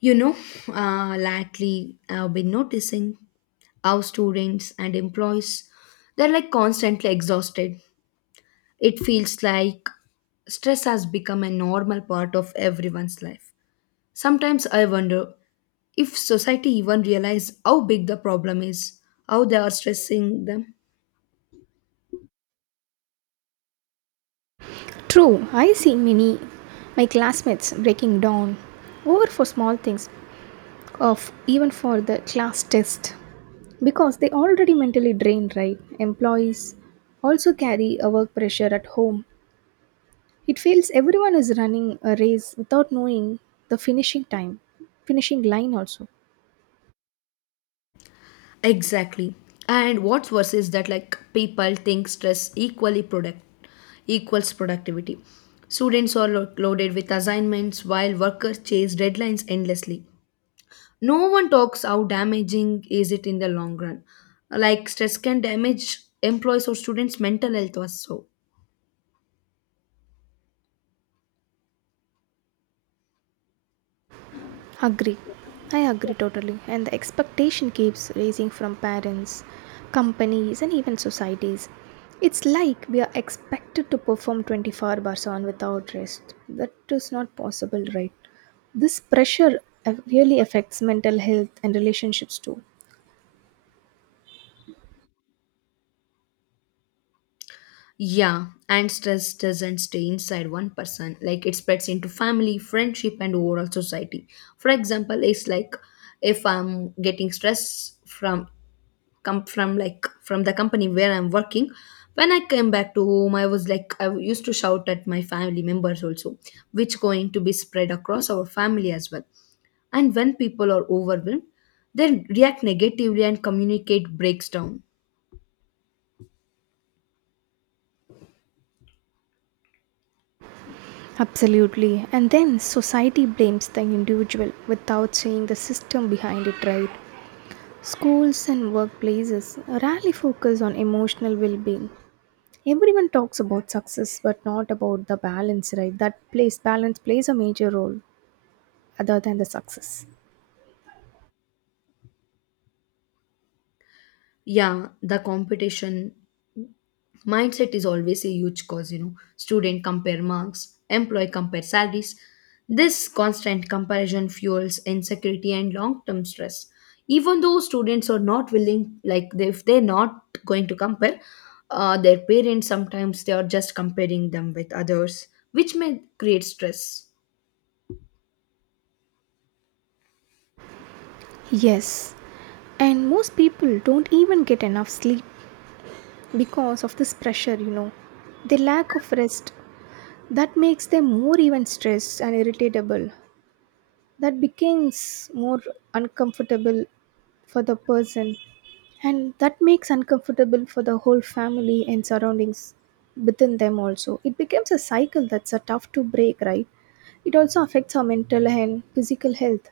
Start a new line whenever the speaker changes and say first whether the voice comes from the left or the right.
left: You know, Lately I've been noticing how students and employees they're constantly exhausted. It feels like stress has become a normal part of everyone's life. Sometimes I wonder if society even realize how big the problem is, how they are stressing them.
right: True, I see many my classmates breaking down over for small things, of even for the class test, because they already mentally drained. Right, employees also carry a work pressure at home. It feels everyone is running a race without knowing the finishing time, finishing line also.
left: Exactly. And what's worse is that people think stress equally productive equals productivity. Students are loaded with assignments while workers chase deadlines endlessly. No one talks how damaging is it in the long run. Like stress can damage employees or students' mental health also.
right: Agree. I agree totally. And the expectation keeps raising from parents, companies, and even societies. It's like we are expected to perform 24 hours on without rest. That is not possible, right? This pressure really affects mental health and relationships too.
left: Yeah, and stress doesn't stay inside one person. Like it spreads into family, friendship, and overall society. For example, it's like if I'm getting stress from come from like from the company where I'm working when I came back to home I was like I used to shout at my family members also, which going to be spread across our family as well. And when people are overwhelmed they react negatively and communicate breaks down.
right: Absolutely. And then society blames the individual without seeing the system behind it, right? Schools and workplaces rarely focus on emotional well being. Everyone talks about success, but not about the balance, right? That plays balance plays a major role other than the success.
left: Yeah, the competition mindset is always a huge cause, you know, student compare marks, employee compare salaries. This constant comparison fuels insecurity and long-term stress, even though students are not willing like if they're not going to compare, their parents sometimes they are just comparing them with others, which may create stress.
right: Yes, and most people don't even get enough sleep because of this pressure, you know. The lack of rest that makes them more even stressed and irritable, that becomes more uncomfortable for the person, and that makes uncomfortable for the whole family and surroundings within them also. It becomes a cycle that's a tough to break, right? It also affects our mental and physical health.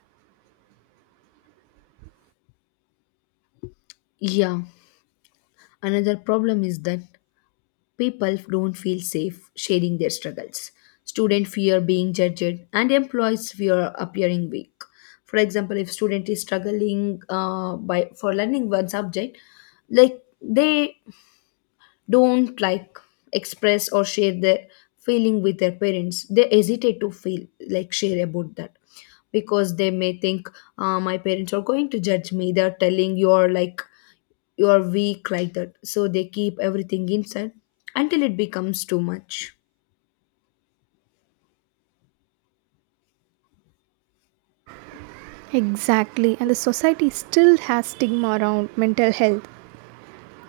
left: Yeah, another problem is that people don't feel safe sharing their struggles. Students fear being judged, and employees fear appearing weak. For example, if student is struggling by for learning one subject, like they don't like express or share their feeling with their parents, they hesitate to feel like share about that because they may think, my parents are going to judge me, they're telling you're like you're weak like that, so they keep everything inside until it becomes too much.
right: Exactly, and the society still has stigma around mental health.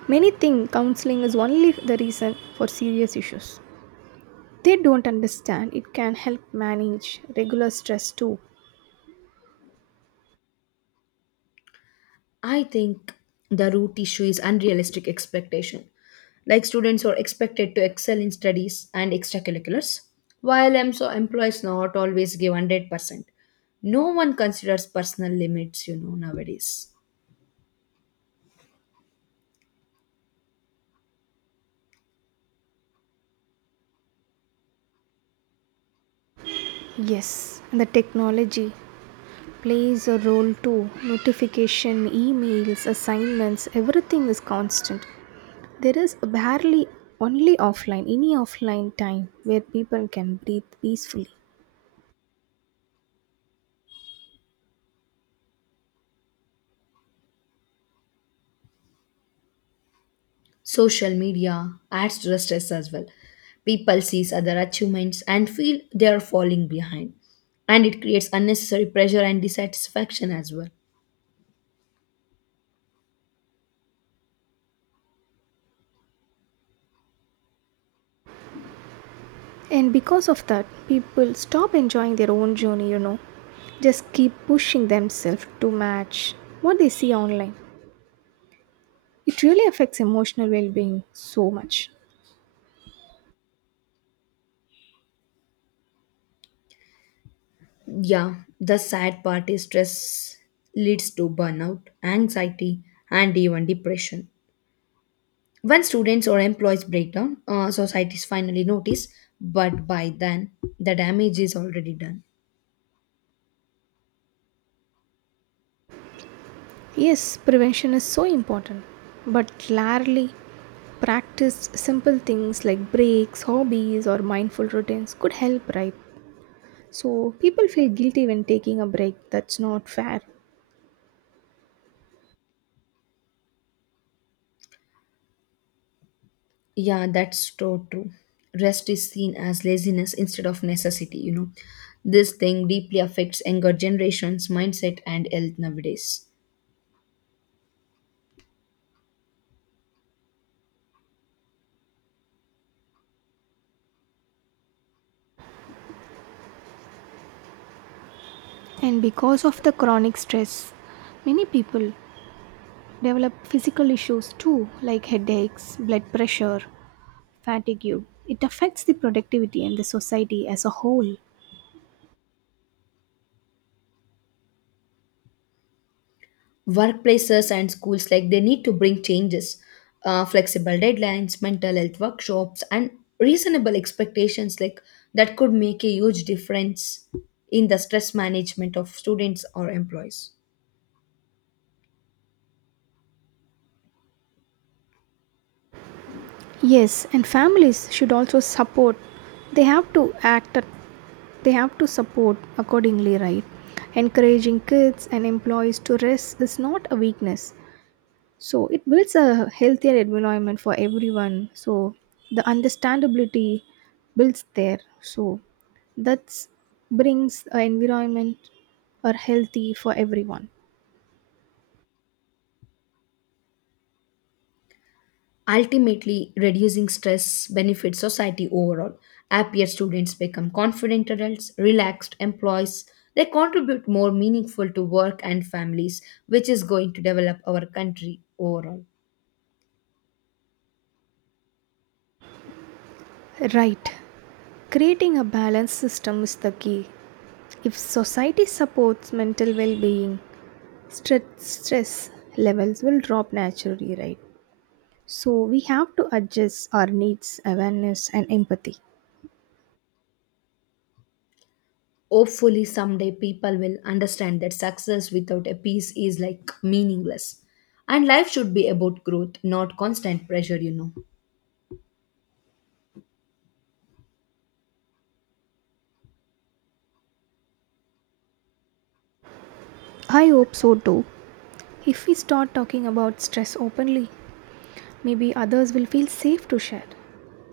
right: Many think counseling is only the reason for serious issues. They don't understand it can help manage regular stress too.
left: I think the root issue is unrealistic expectation. Like students are expected to excel in studies and extracurriculars, while so employees not always give 100%. No one considers personal limits, you know, nowadays.
right: Yes, and the technology plays a role too. Notification, emails, assignments, everything is constant. There is barely only offline, any offline time where people can breathe peacefully.
left: Social media adds to the stress as well. People sees other achievements and feel they are falling behind. And it creates unnecessary pressure and dissatisfaction as well.
right: And because of that, people stop enjoying their own journey, you know. Just keep pushing themselves to match what they see online. It really affects emotional well being so much.
left: Yeah, the sad part is stress leads to burnout, anxiety, and even depression. When students or employees break down, societies finally notice, but by then, the damage is already done.
right: Yes, prevention is so important, but rarely practiced simple things like breaks, hobbies, or mindful routines could help, right? So people feel guilty when taking a break. That's not fair.
left: Yeah, that's so true. Rest is seen as laziness instead of necessity, you know. This thing deeply affects younger generations' mindset and health nowadays.
right: And because of the chronic stress, many people develop physical issues too, like headaches, blood pressure, fatigue. It affects the productivity and the society as a whole.
left: Workplaces and schools like they need to bring changes, flexible deadlines, mental health workshops, and reasonable expectations, like that could make a huge difference in the stress management of students or employees.
right: Yes, and families should also support. They have to act, they have to support accordingly, right? Encouraging kids and employees to rest is not a weakness. So it builds a healthier environment for everyone. So the understandability builds there. So that brings an environment or healthy for everyone.
left: Ultimately, reducing stress benefits society overall. Happier students become confident adults, relaxed employees, they contribute more meaningful to work and families, which is going to develop our country overall.
right: Right. Creating a balanced system is the key. If society supports mental well being, stress levels will drop naturally, right? So we have to adjust our needs, awareness, and empathy.
left: Hopefully, someday people will understand that success without a peace is like meaningless. And life should be about growth, not constant pressure, you know.
right: I hope so too. If we start talking about stress openly, maybe others will feel safe to share.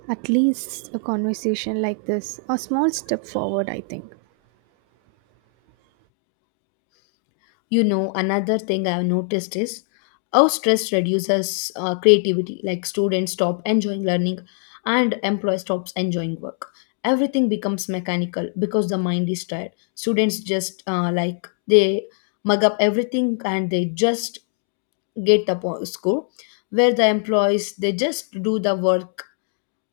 right: At least a conversation like this, a small step forward, I think.
left: Another thing I've noticed is how stress reduces creativity, like students stop enjoying learning and employee stops enjoying work. Everything becomes mechanical because the mind is tired. Students just like they mug up everything, and they just get the score, where the employees they just do the work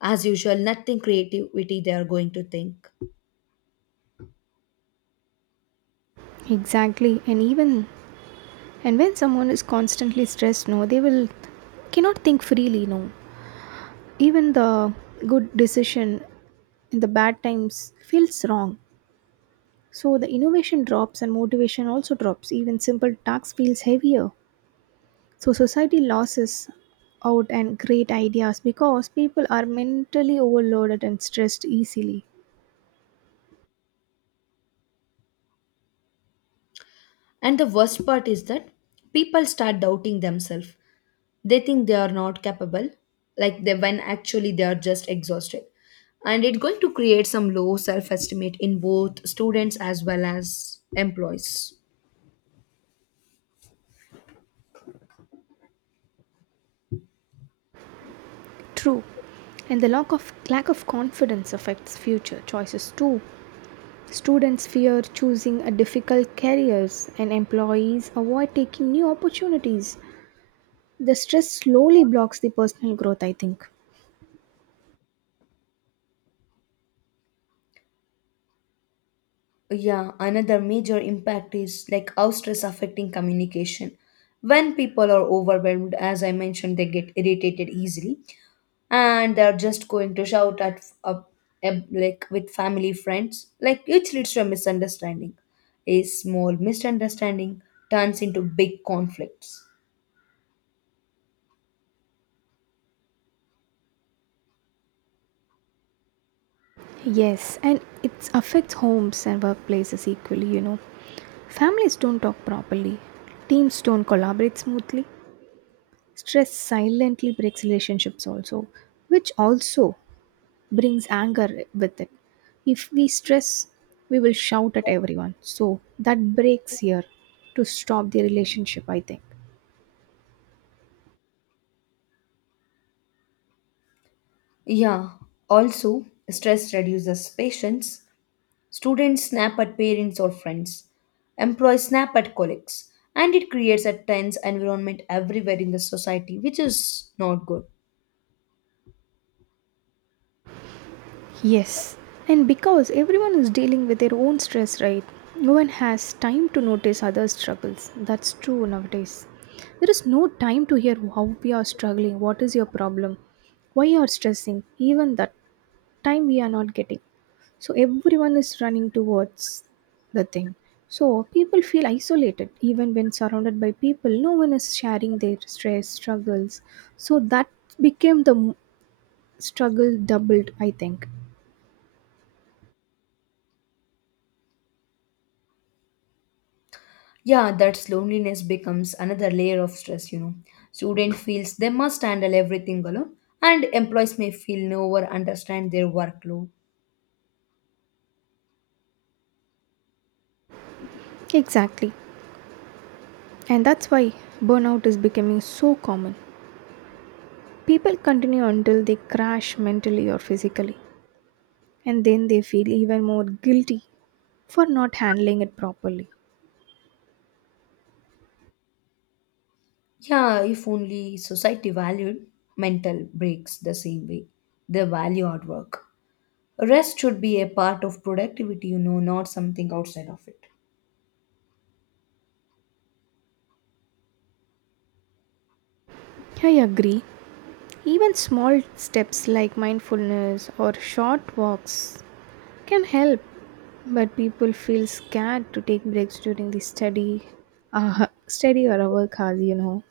left: as usual, nothing creativity they are going to think.
right: Exactly, and even, and when someone is constantly stressed, no, they will cannot think freely, no. Even the good decision in the bad times feels wrong. So the innovation drops and motivation also drops. Even simple tasks feels heavier. So society loses out and great ideas, because people are mentally overloaded and stressed easily.
left: And the worst part is that people start doubting themselves, they think they are not capable, like they when actually they are just exhausted. And it's going to create some low self-estimate in both students as well as employees.
right: True. And the lack of confidence affects future choices too. Students fear choosing a difficult careers and employees avoid taking new opportunities. The stress slowly blocks the personal growth, I think.
left: Yeah, another major impact is like how stress affecting communication. When people are overwhelmed, as I mentioned, they get irritated easily and they're just going to shout at like with family friends, like which leads to a misunderstanding. A small misunderstanding turns into big conflicts.
right: Yes, and it affects homes and workplaces equally, you know. Families don't talk properly. Teams don't collaborate smoothly. Stress silently breaks relationships also, which also brings anger with it. If we stress, we will shout at everyone. So that breaks here to stop the relationship, I think.
left: Yeah, also stress reduces patience. Students snap at parents or friends. Employees snap at colleagues. And it creates a tense environment everywhere in the society, which is not good.
right: Yes, and because everyone is dealing with their own stress, right? No one has time to notice others' struggles. That's true nowadays. There is no time to hear how we are struggling, what is your problem, why you are stressing, even that time we are not getting. So everyone is running towards the thing. So people feel isolated even when surrounded by people. No one is sharing their stress, struggles. So that became the struggle doubled, I think.
left: Yeah, that's loneliness becomes another layer of stress, you know. Student feels they must handle everything alone, and employees may feel no one understand their workload.
right: Exactly. And that's why burnout is becoming so common. People continue until they crash mentally or physically, and then they feel even more guilty for not handling it properly.
left: Yeah, if only society valued mental breaks the same way. They value hard work. Rest should be a part of productivity, you know, not something outside of it.
right: I agree. Even small steps like mindfulness or short walks can help, but people feel scared to take breaks during the study or work hours.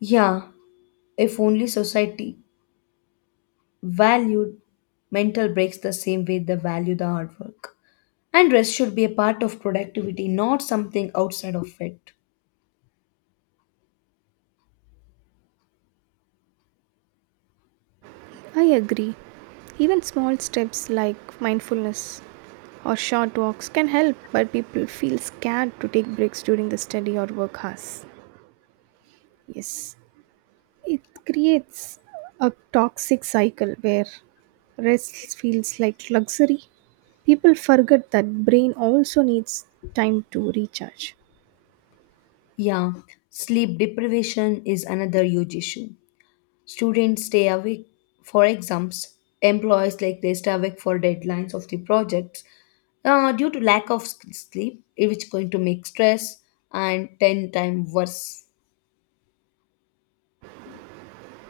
left: Yeah, if only society valued mental breaks the same way they value the hard work. And rest should be a part of productivity, not something outside of it.
right: I agree. Even small steps like mindfulness or short walks can help, but people feel scared to take breaks during the study or work hours. Yes, it creates a toxic cycle where rest feels like luxury. People forget that brain also needs time to recharge.
left: Yeah, sleep deprivation is another huge issue. Students stay awake for exams, employees like they stay awake for deadlines of the projects, due to lack of sleep, eh, which is going to make stress and 10 times worse.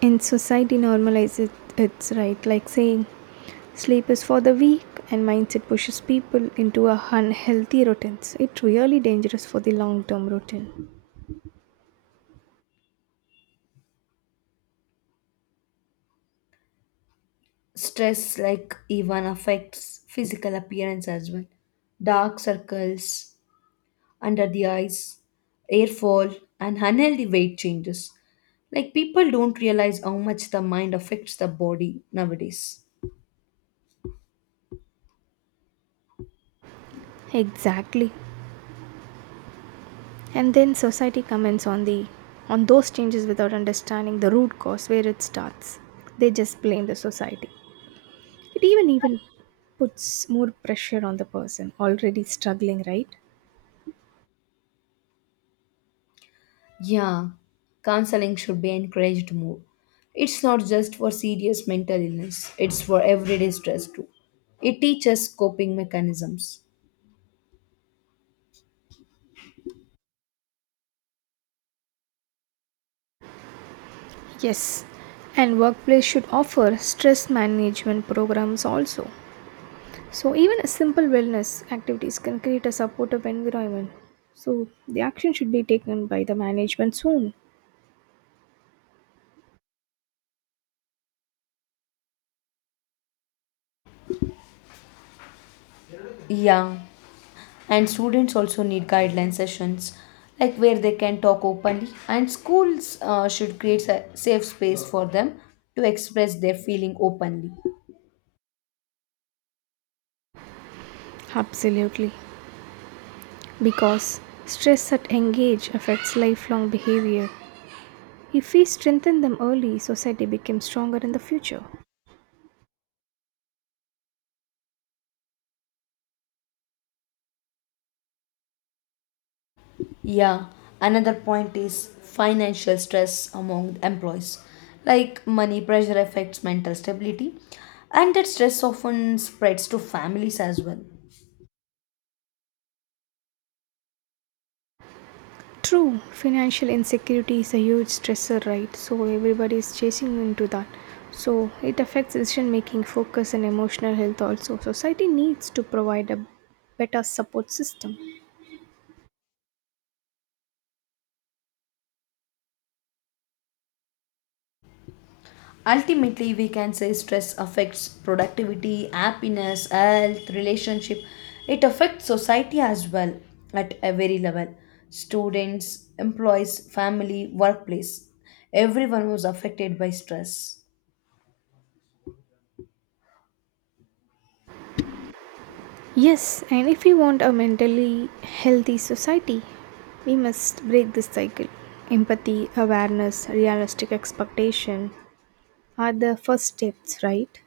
right: And society normalizes its right, like saying sleep is for the weak, and mindset pushes people into a unhealthy routines. It's really dangerous for the long term routine.
left: Stress like even affects physical appearance as well, dark circles under the eyes, hair fall, and unhealthy weight changes, like people don't realize how much the mind affects the body nowadays.
right: Exactly. And then society comments on those changes without understanding the root cause where it starts. They just blame the society. It even puts more pressure on the person already struggling, right?
left: Yeah, counseling should be encouraged more. It's not just for serious mental illness, it's for everyday stress too. It teaches coping mechanisms.
right: Yes, and workplace should offer stress management programs also. So even a simple wellness activities can create a supportive environment. So the action should be taken by the management soon.
left: Yeah, and students also need guideline sessions like where they can talk openly, and schools should create a safe space for them to express their feeling openly.
right: Absolutely, because stress at young age affects lifelong behavior. If we strengthen them early, society becomes stronger in the future.
left: Yeah, another point is financial stress among employees, like money pressure affects mental stability, and that stress often spreads to families as well.
right: True, financial insecurity is a huge stressor, right? So everybody is chasing into that. So it affects decision making, focus, and emotional health also. Society needs to provide a better support system.
left: Ultimately, we can say stress affects productivity, happiness, health, relationship. It affects society as well, at every level, students, employees, family, workplace, everyone was affected by stress.
right: Yes, and if we want a mentally healthy society, we must break this cycle. Empathy, awareness, realistic expectation, are the first steps, right?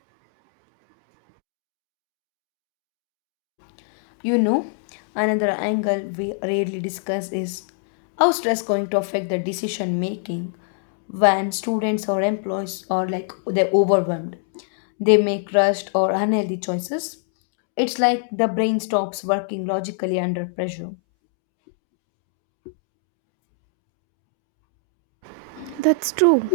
left: You know, Another angle we rarely discuss is how stress going to affect the decision making when students or employees are they're overwhelmed. They make rushed or unhealthy choices. It's like the brain stops working logically under pressure.
right: That's true.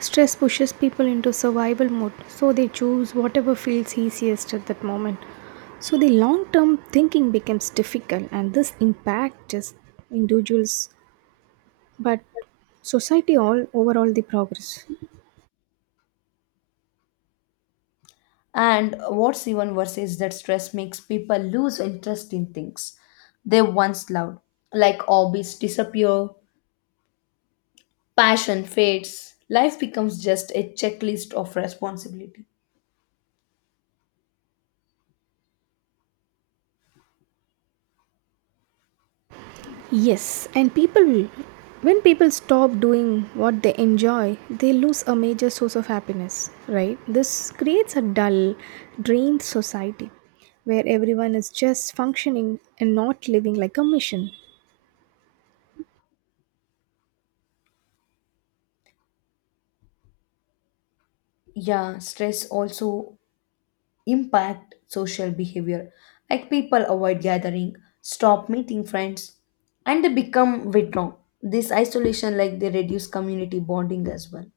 right: Stress pushes people into survival mode, so they choose whatever feels easiest at that moment. So the long term thinking becomes difficult, and this impact just individuals, but society all overall the progress.
left: And what's even worse is that stress makes people lose interest in things they once loved, like hobbies disappear, passion fades, life becomes just a checklist of responsibility.
right: Yes, and people, when people stop doing what they enjoy, they lose a major source of happiness, right? This creates a dull, drained society where everyone is just functioning and not living like a mission.
left: Yeah, stress also impact social behavior. Like people avoid gathering, stop meeting friends, and they become withdrawn. This isolation like they reduce community bonding as well.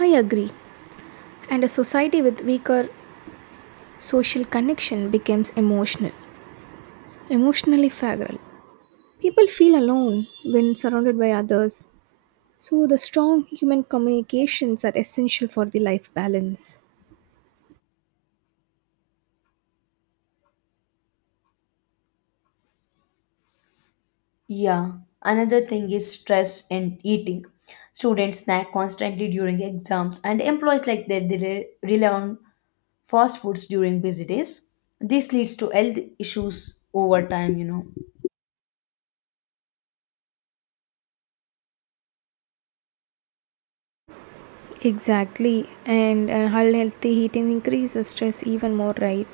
right: I agree. And a society with weaker social connection becomes emotional, emotionally fragile. People feel alone when surrounded by others. So, the strong human communications are essential for the life balance.
left: Yeah. Another thing is stress and eating. Students snack constantly during exams and employees like that they rely on fast foods during busy days. This leads to health issues over time, you know.
right: Exactly, and unhealthy eating increases stress even more, right?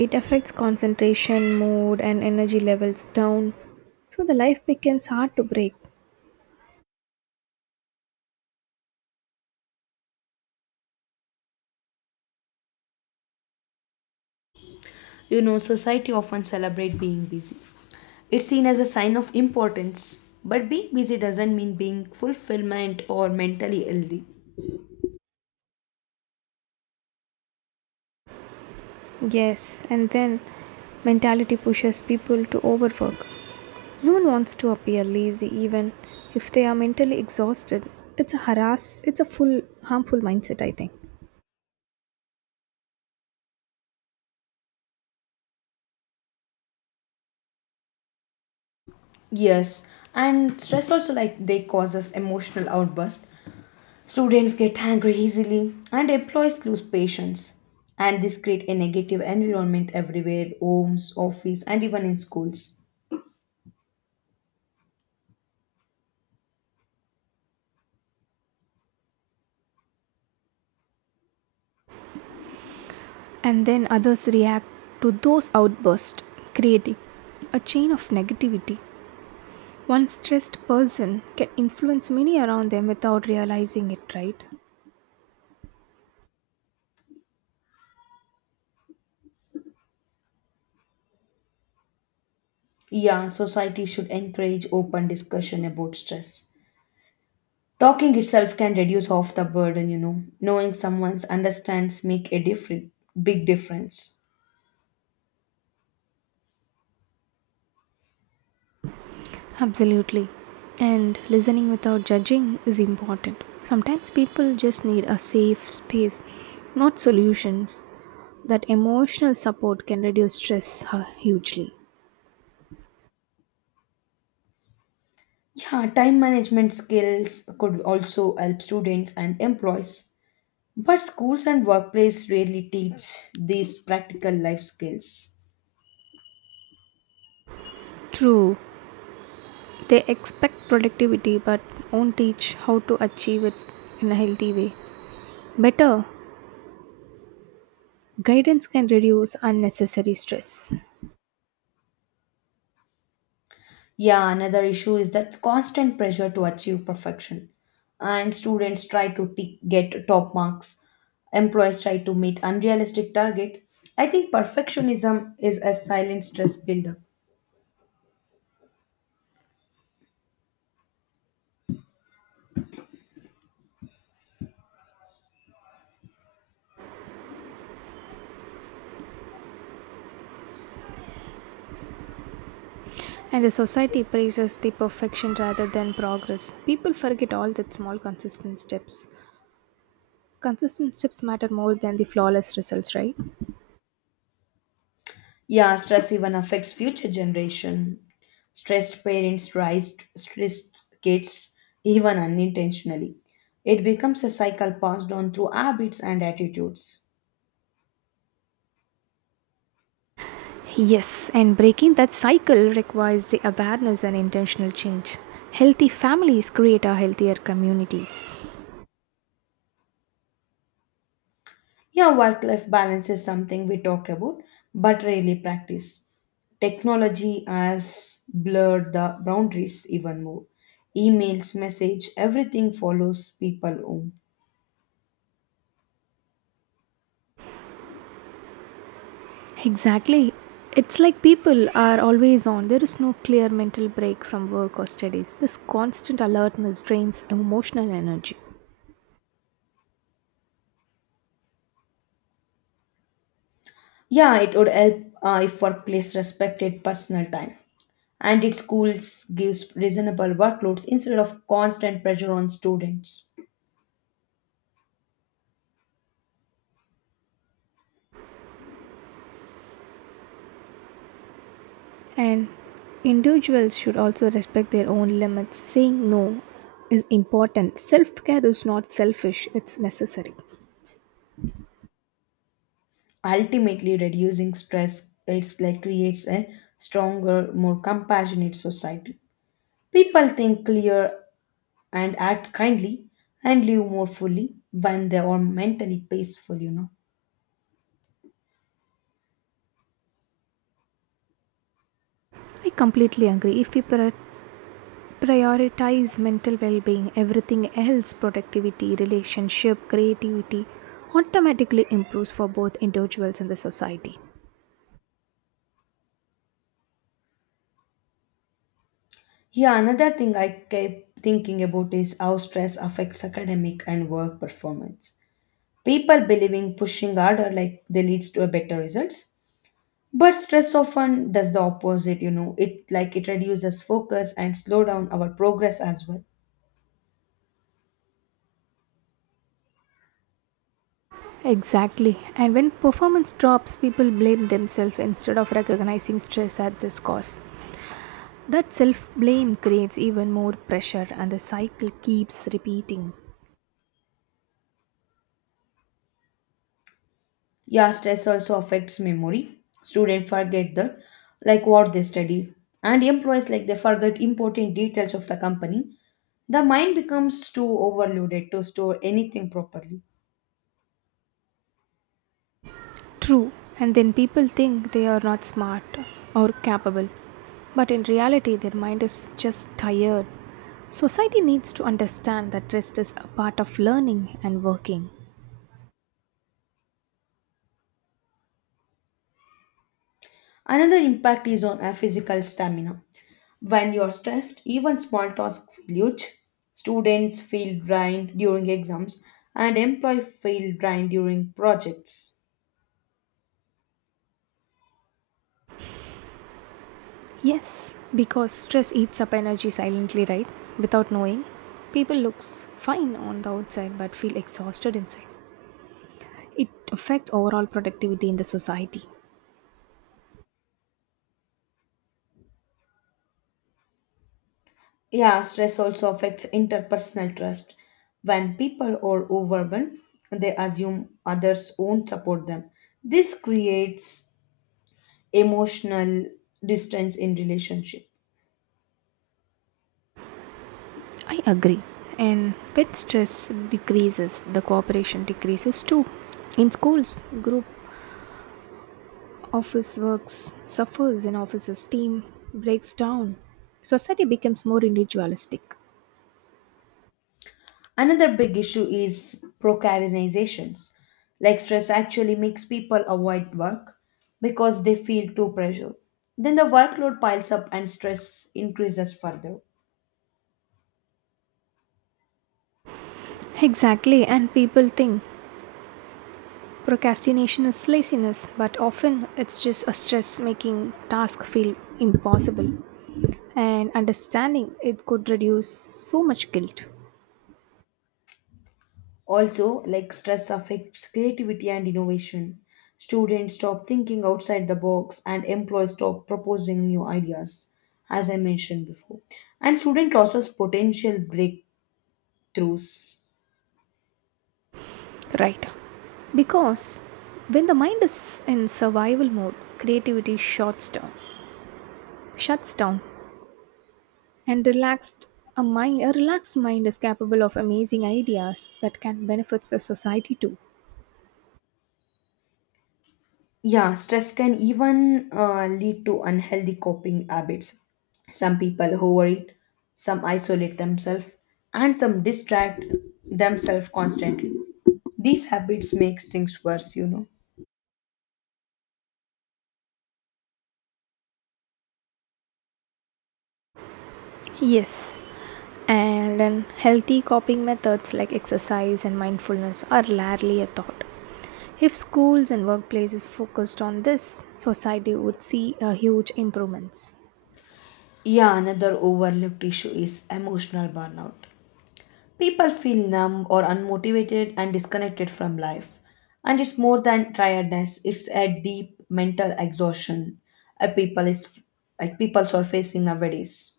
right: It affects concentration, mood, and energy levels down. So the life becomes hard to break.
left: Society often celebrate being busy. It's seen as a sign of importance, but being busy doesn't mean being fulfillment or mentally healthy.
right: Yes, and then mentality pushes people to overwork. No one wants to appear lazy, even if they are mentally exhausted. It's a harass. It's a full harmful mindset, I think.
left: Yes, and stress also like they cause us emotional outburst. Students get angry easily, and employees lose patience, and this create a negative environment everywhere, homes, office, and even in schools.
right: And then others react to those outbursts, creating a chain of negativity. One stressed person can influence many around them without realizing it, right?
left: Yeah, society should encourage open discussion about stress. Talking itself can reduce off the burden, you know. Knowing someone's understands make a different big difference.
right: Absolutely. And listening without judging is important. Sometimes people just need a safe space, not solutions. That emotional support can reduce stress hugely.
left: Yeah, time management skills could also help students and employees. But schools and workplace rarely teach these practical life skills.
right: True, they expect productivity but won't teach how to achieve it in a healthy way. Better, guidance can reduce unnecessary stress.
left: Yeah, another issue is that constant pressure to achieve perfection. And students try to get top marks, employees try to meet unrealistic target. I think perfectionism is a silent stress builder.
right: And the society praises the perfection rather than progress. People forget all that small consistent steps. Consistent steps matter more than the flawless results, right?
left: Yeah, stress even affects future generation. Stressed parents raise stressed kids even unintentionally. It becomes a cycle passed on through habits and attitudes.
right: Yes, and breaking that cycle requires the awareness and intentional change. Healthy families create a healthier communities.
left: Yeah, work life balance is something we talk about but rarely practice. Technology has blurred the boundaries even more. Emails, message, everything follows people home.
right: Exactly. It's like people are always on. There is no clear mental break from work or studies. This constant alertness drains emotional energy.
left: Yeah, it would help if workplace respected personal time, and its schools gives reasonable workloads instead of constant pressure on students.
right: And individuals should also respect their own limits. Saying no is important. Self care is not selfish, it's necessary.
left: Ultimately, reducing stress it's like creates a stronger, more compassionate society. People think clear and act kindly and live more fully when they are mentally peaceful, you know.
right: I completely agree. If we prioritize mental well being, everything else, productivity, relationship, creativity, automatically improves for both individuals and the society.
left: Yeah, another thing I kept thinking about is how stress affects academic and work performance. People believing pushing harder like they leads to a better results. But stress often does the opposite, you know. It like it reduces focus and slow down our progress as well.
right: Exactly. And when performance drops, people blame themselves instead of recognizing stress at this cause. That self blame creates even more pressure, and the cycle keeps repeating.
left: Yeah, stress also affects memory. Students forget the like what they study, and employees like they forget important details of the company. The mind becomes too overloaded to store anything properly.
right: True, and then people think they are not smart or capable, but in reality, their mind is just tired. Society needs to understand that rest is a part of learning and working.
left: Another impact is on our physical stamina. When you're stressed, even small tasks feel huge. Students feel drained during exams, and employees feel drained during projects.
right: Yes, because stress eats up energy silently, right? Without knowing, people looks fine on the outside but feel exhausted inside. It affects overall productivity in the society.
left: Yeah, stress also affects interpersonal trust. When people are overwhelmed, they assume others won't support them. This creates emotional distance in relationship.
right: I agree. And pet stress decreases, the cooperation decreases too. In schools, group office works suffers and offices team breaks down. Society becomes more individualistic.
left: Another big issue is procrastinations. Like stress actually makes people avoid work because they feel too pressured. Then the workload piles up and stress increases further.
right: Exactly, and people think procrastination is laziness, but often it's just a stress making task feel impossible. And understanding it could reduce so much guilt.
left: Also, like stress affects creativity and innovation. Students stop thinking outside the box, and employees stop proposing new ideas, as I mentioned before. And student losses potential breakthroughs.
right: Right. Because when the mind is in survival mode, creativity shuts down, and relaxed a mind a relaxed mind is capable of amazing ideas that can benefit the society too.
left: Yeah, stress can even lead to unhealthy coping habits. Some people overeat, some isolate themselves, and some distract themselves constantly. These habits makes things worse, you know.
right: Yes. And then healthy coping methods like exercise and mindfulness are rarely a thought. If schools and workplaces focused on this, society would see a huge improvements.
left: Yeah, another overlooked issue is emotional burnout. People feel numb or unmotivated and disconnected from life. And it's more than tiredness, it's a deep mental exhaustion a people is like people are facing nowadays.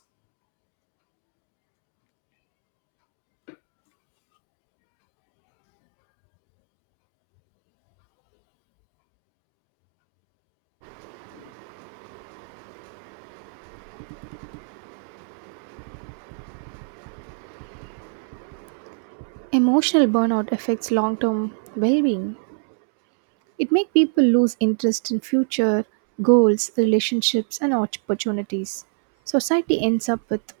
right: Emotional burnout affects long-term well-being. It makes people lose interest in future goals, relationships and opportunities. Society ends up with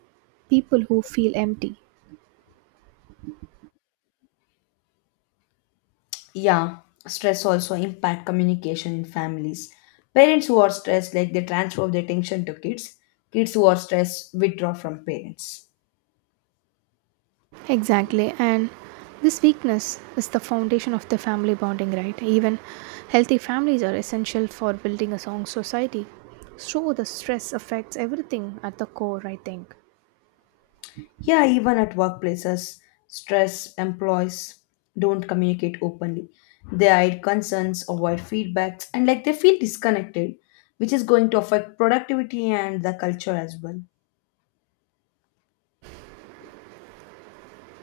right: people who feel empty.
left: Yeah, stress also impact communication in families. Parents who are stressed, like they transfer their attention to kids. Kids who are stressed withdraw from parents.
right: Exactly, and this weakness is the foundation of the family bonding, right? Even healthy families are essential for building a strong society. So the stress affects everything at the core, I think.
left: Yeah, even at workplaces, stress employees don't communicate openly. They hide concerns, avoid feedbacks, and like they feel disconnected, which is going to affect productivity and the culture as well.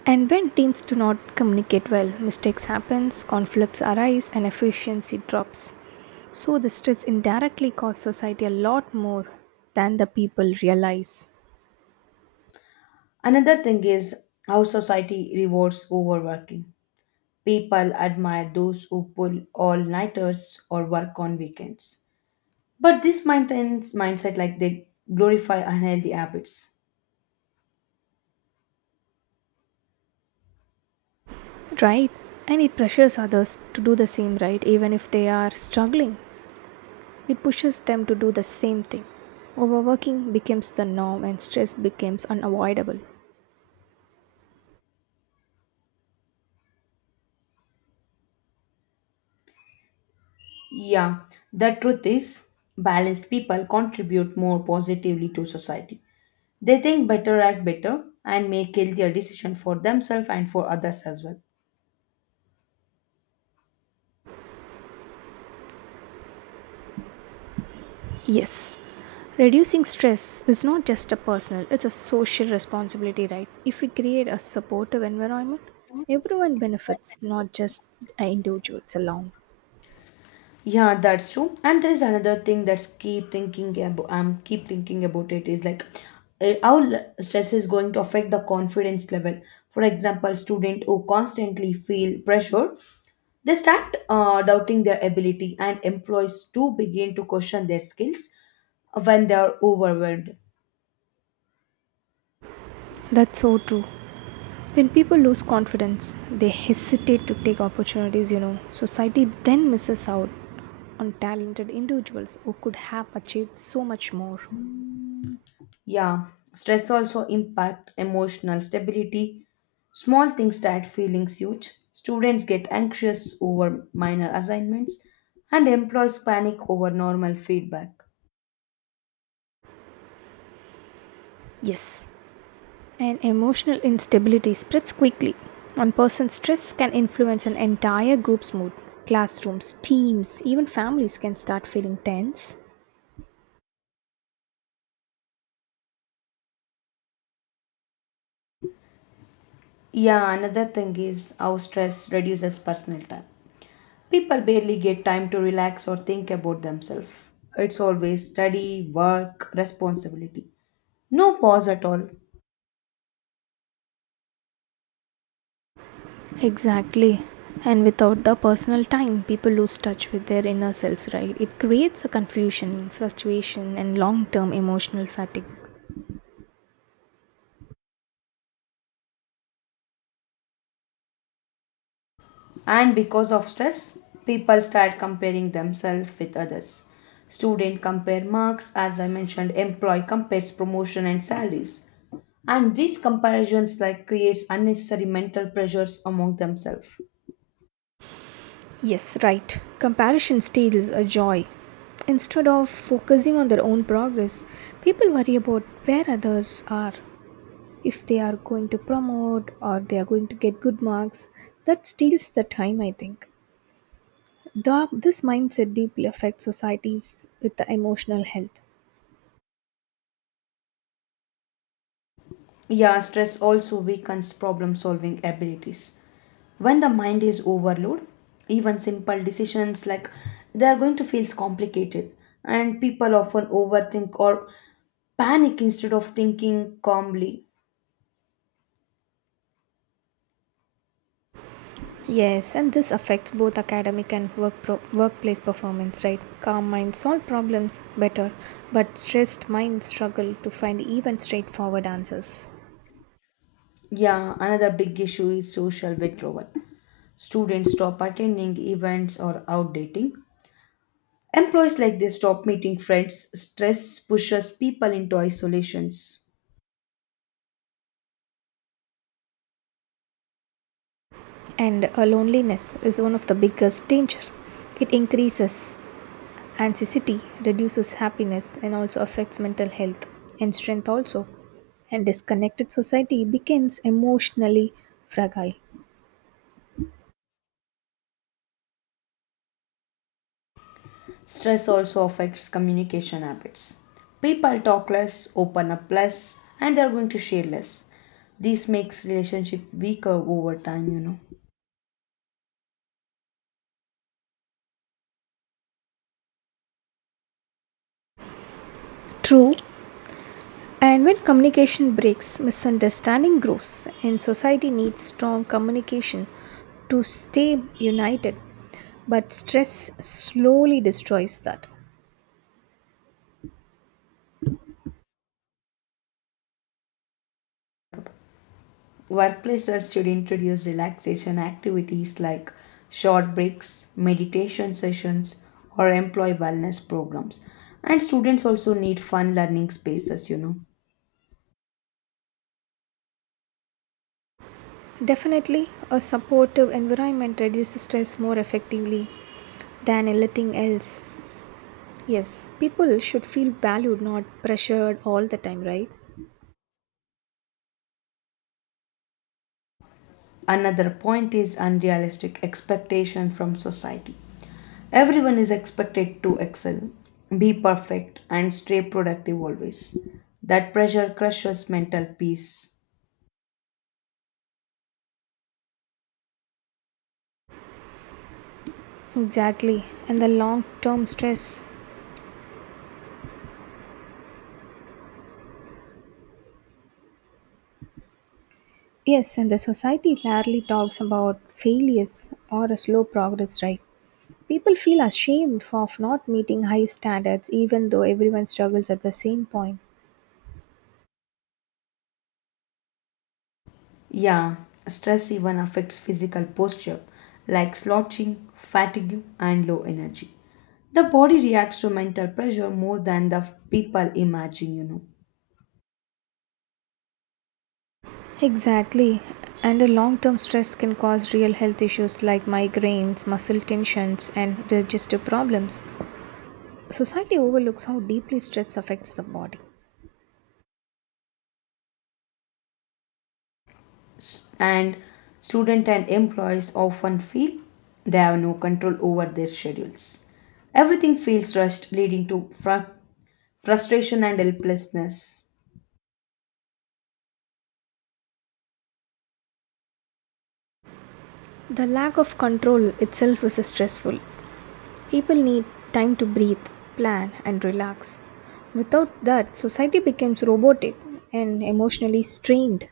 right: And when teams do not communicate well, mistakes happens, conflicts arise and efficiency drops. So the stress indirectly costs society a lot more than the people realize.
left: Another thing is how society rewards overworking. People admire those who pull all nighters or work on weekends. But this maintains mindset like they glorify unhealthy habits.
right: Right? And it pressures others to do the same, right, even if they are struggling. It pushes them to do the same thing. Overworking becomes the norm and stress becomes unavoidable.
left: Yeah, the truth is, balanced people contribute more positively to society. They think better, act better, and make healthier decisions for themselves and for others as well.
right: Yes. Reducing stress is not just a personal, it's a social responsibility, right? If we create a supportive environment, everyone benefits, not just individuals alone.
left: Yeah, that's true. And there is another thing that's keep thinking about. I'm keep thinking about it is like how stress is going to affect the confidence level. For example, student who constantly feel pressure, they start doubting their ability, and employees too begin to question their skills when they are overwhelmed.
right: That's so true. When people lose confidence, they hesitate to take opportunities, you know. Society then misses out on talented individuals who could have achieved so much more.
left: Yeah, stress also impact emotional stability. Small things start feelings huge. Students get anxious over minor assignments, and employees panic over normal feedback.
right: Yes, and emotional instability spreads quickly. One person's stress can influence an entire group's mood. Classrooms, teams, even families can start feeling tense.
left: Yeah, another thing is how stress reduces personal time. People barely get time to relax or think about themselves. It's always study, work, responsibility. No pause at all.
right: Exactly. And without the personal time, people lose touch with their inner self, right? It creates a confusion, frustration, and long term emotional fatigue.
left: And because of stress people start comparing themselves with others, student compare marks as I mentioned, employee compares promotion and salaries, and these comparisons like creates unnecessary mental pressures among themselves.
right: Yes, right. Comparison steals a joy. Instead of focusing on their own progress, people worry about where others are, if they are going to promote or they are going to get good marks, that steals the time, I think. The, this mindset deeply affects societies with the emotional health.
left: Yeah, stress also weakens problem solving abilities. When the mind is overloaded, even simple decisions like they are going to feel complicated, and people often overthink or panic instead of thinking calmly.
right: Yes, and this affects both academic and work workplace performance, right? Calm minds solve problems better, but stressed minds struggle to find even straightforward answers.
left: Yeah, another big issue is social withdrawal. Students stop attending events or outdating. Employees like they stop meeting friends. Stress pushes people into isolations.
right: And loneliness is one of the biggest danger. It increases anxiety, reduces happiness and also affects mental health and strength also. And disconnected society becomes emotionally fragile.
left: Stress also affects communication habits. People talk less, open up less, and they're going to share less. This makes relationship weaker over time, you know.
right: True. And when communication breaks, misunderstanding grows, and society needs strong communication to stay united. But stress slowly destroys that.
left: Workplaces should introduce relaxation activities like short breaks, meditation sessions, or employee wellness programs. And students also need fun learning spaces, you know.
right: Definitely, a supportive environment reduces stress more effectively than anything else. Yes, people should feel valued, not pressured all the time, right?
left: Another point is unrealistic expectation from society. Everyone is expected to excel, be perfect, and stay productive always. That pressure crushes mental peace.
right: Exactly. And the long term stress. Yes, and the society rarely talks about failures or a slow progress, right? People feel ashamed of not meeting high standards even though everyone struggles at the same point.
left: Yeah, stress even affects physical posture like slouching, fatigue, and low energy. The body reacts to mental pressure more than the people imagine, you know.
right: Exactly. And a long term stress can cause real health issues like migraines, muscle tensions, and digestive problems. Society overlooks how deeply stress affects the body.
left: And student and employees often feel they have no control over their schedules. Everything feels rushed, leading to frustration and helplessness.
right: The lack of control itself is stressful. People need time to breathe, plan, and relax. Without that, society becomes robotic and emotionally strained.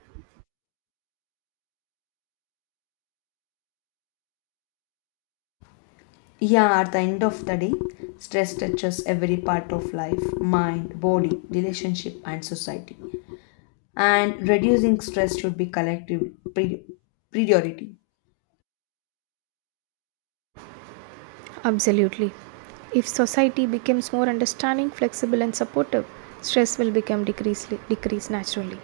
left: Yeah, at the end of the day, stress touches every part of life, mind, body, relationship, and society. And reducing stress should be collective pri- priority.
right: Absolutely. If society becomes more understanding, flexible, and supportive, stress will become decrease naturally.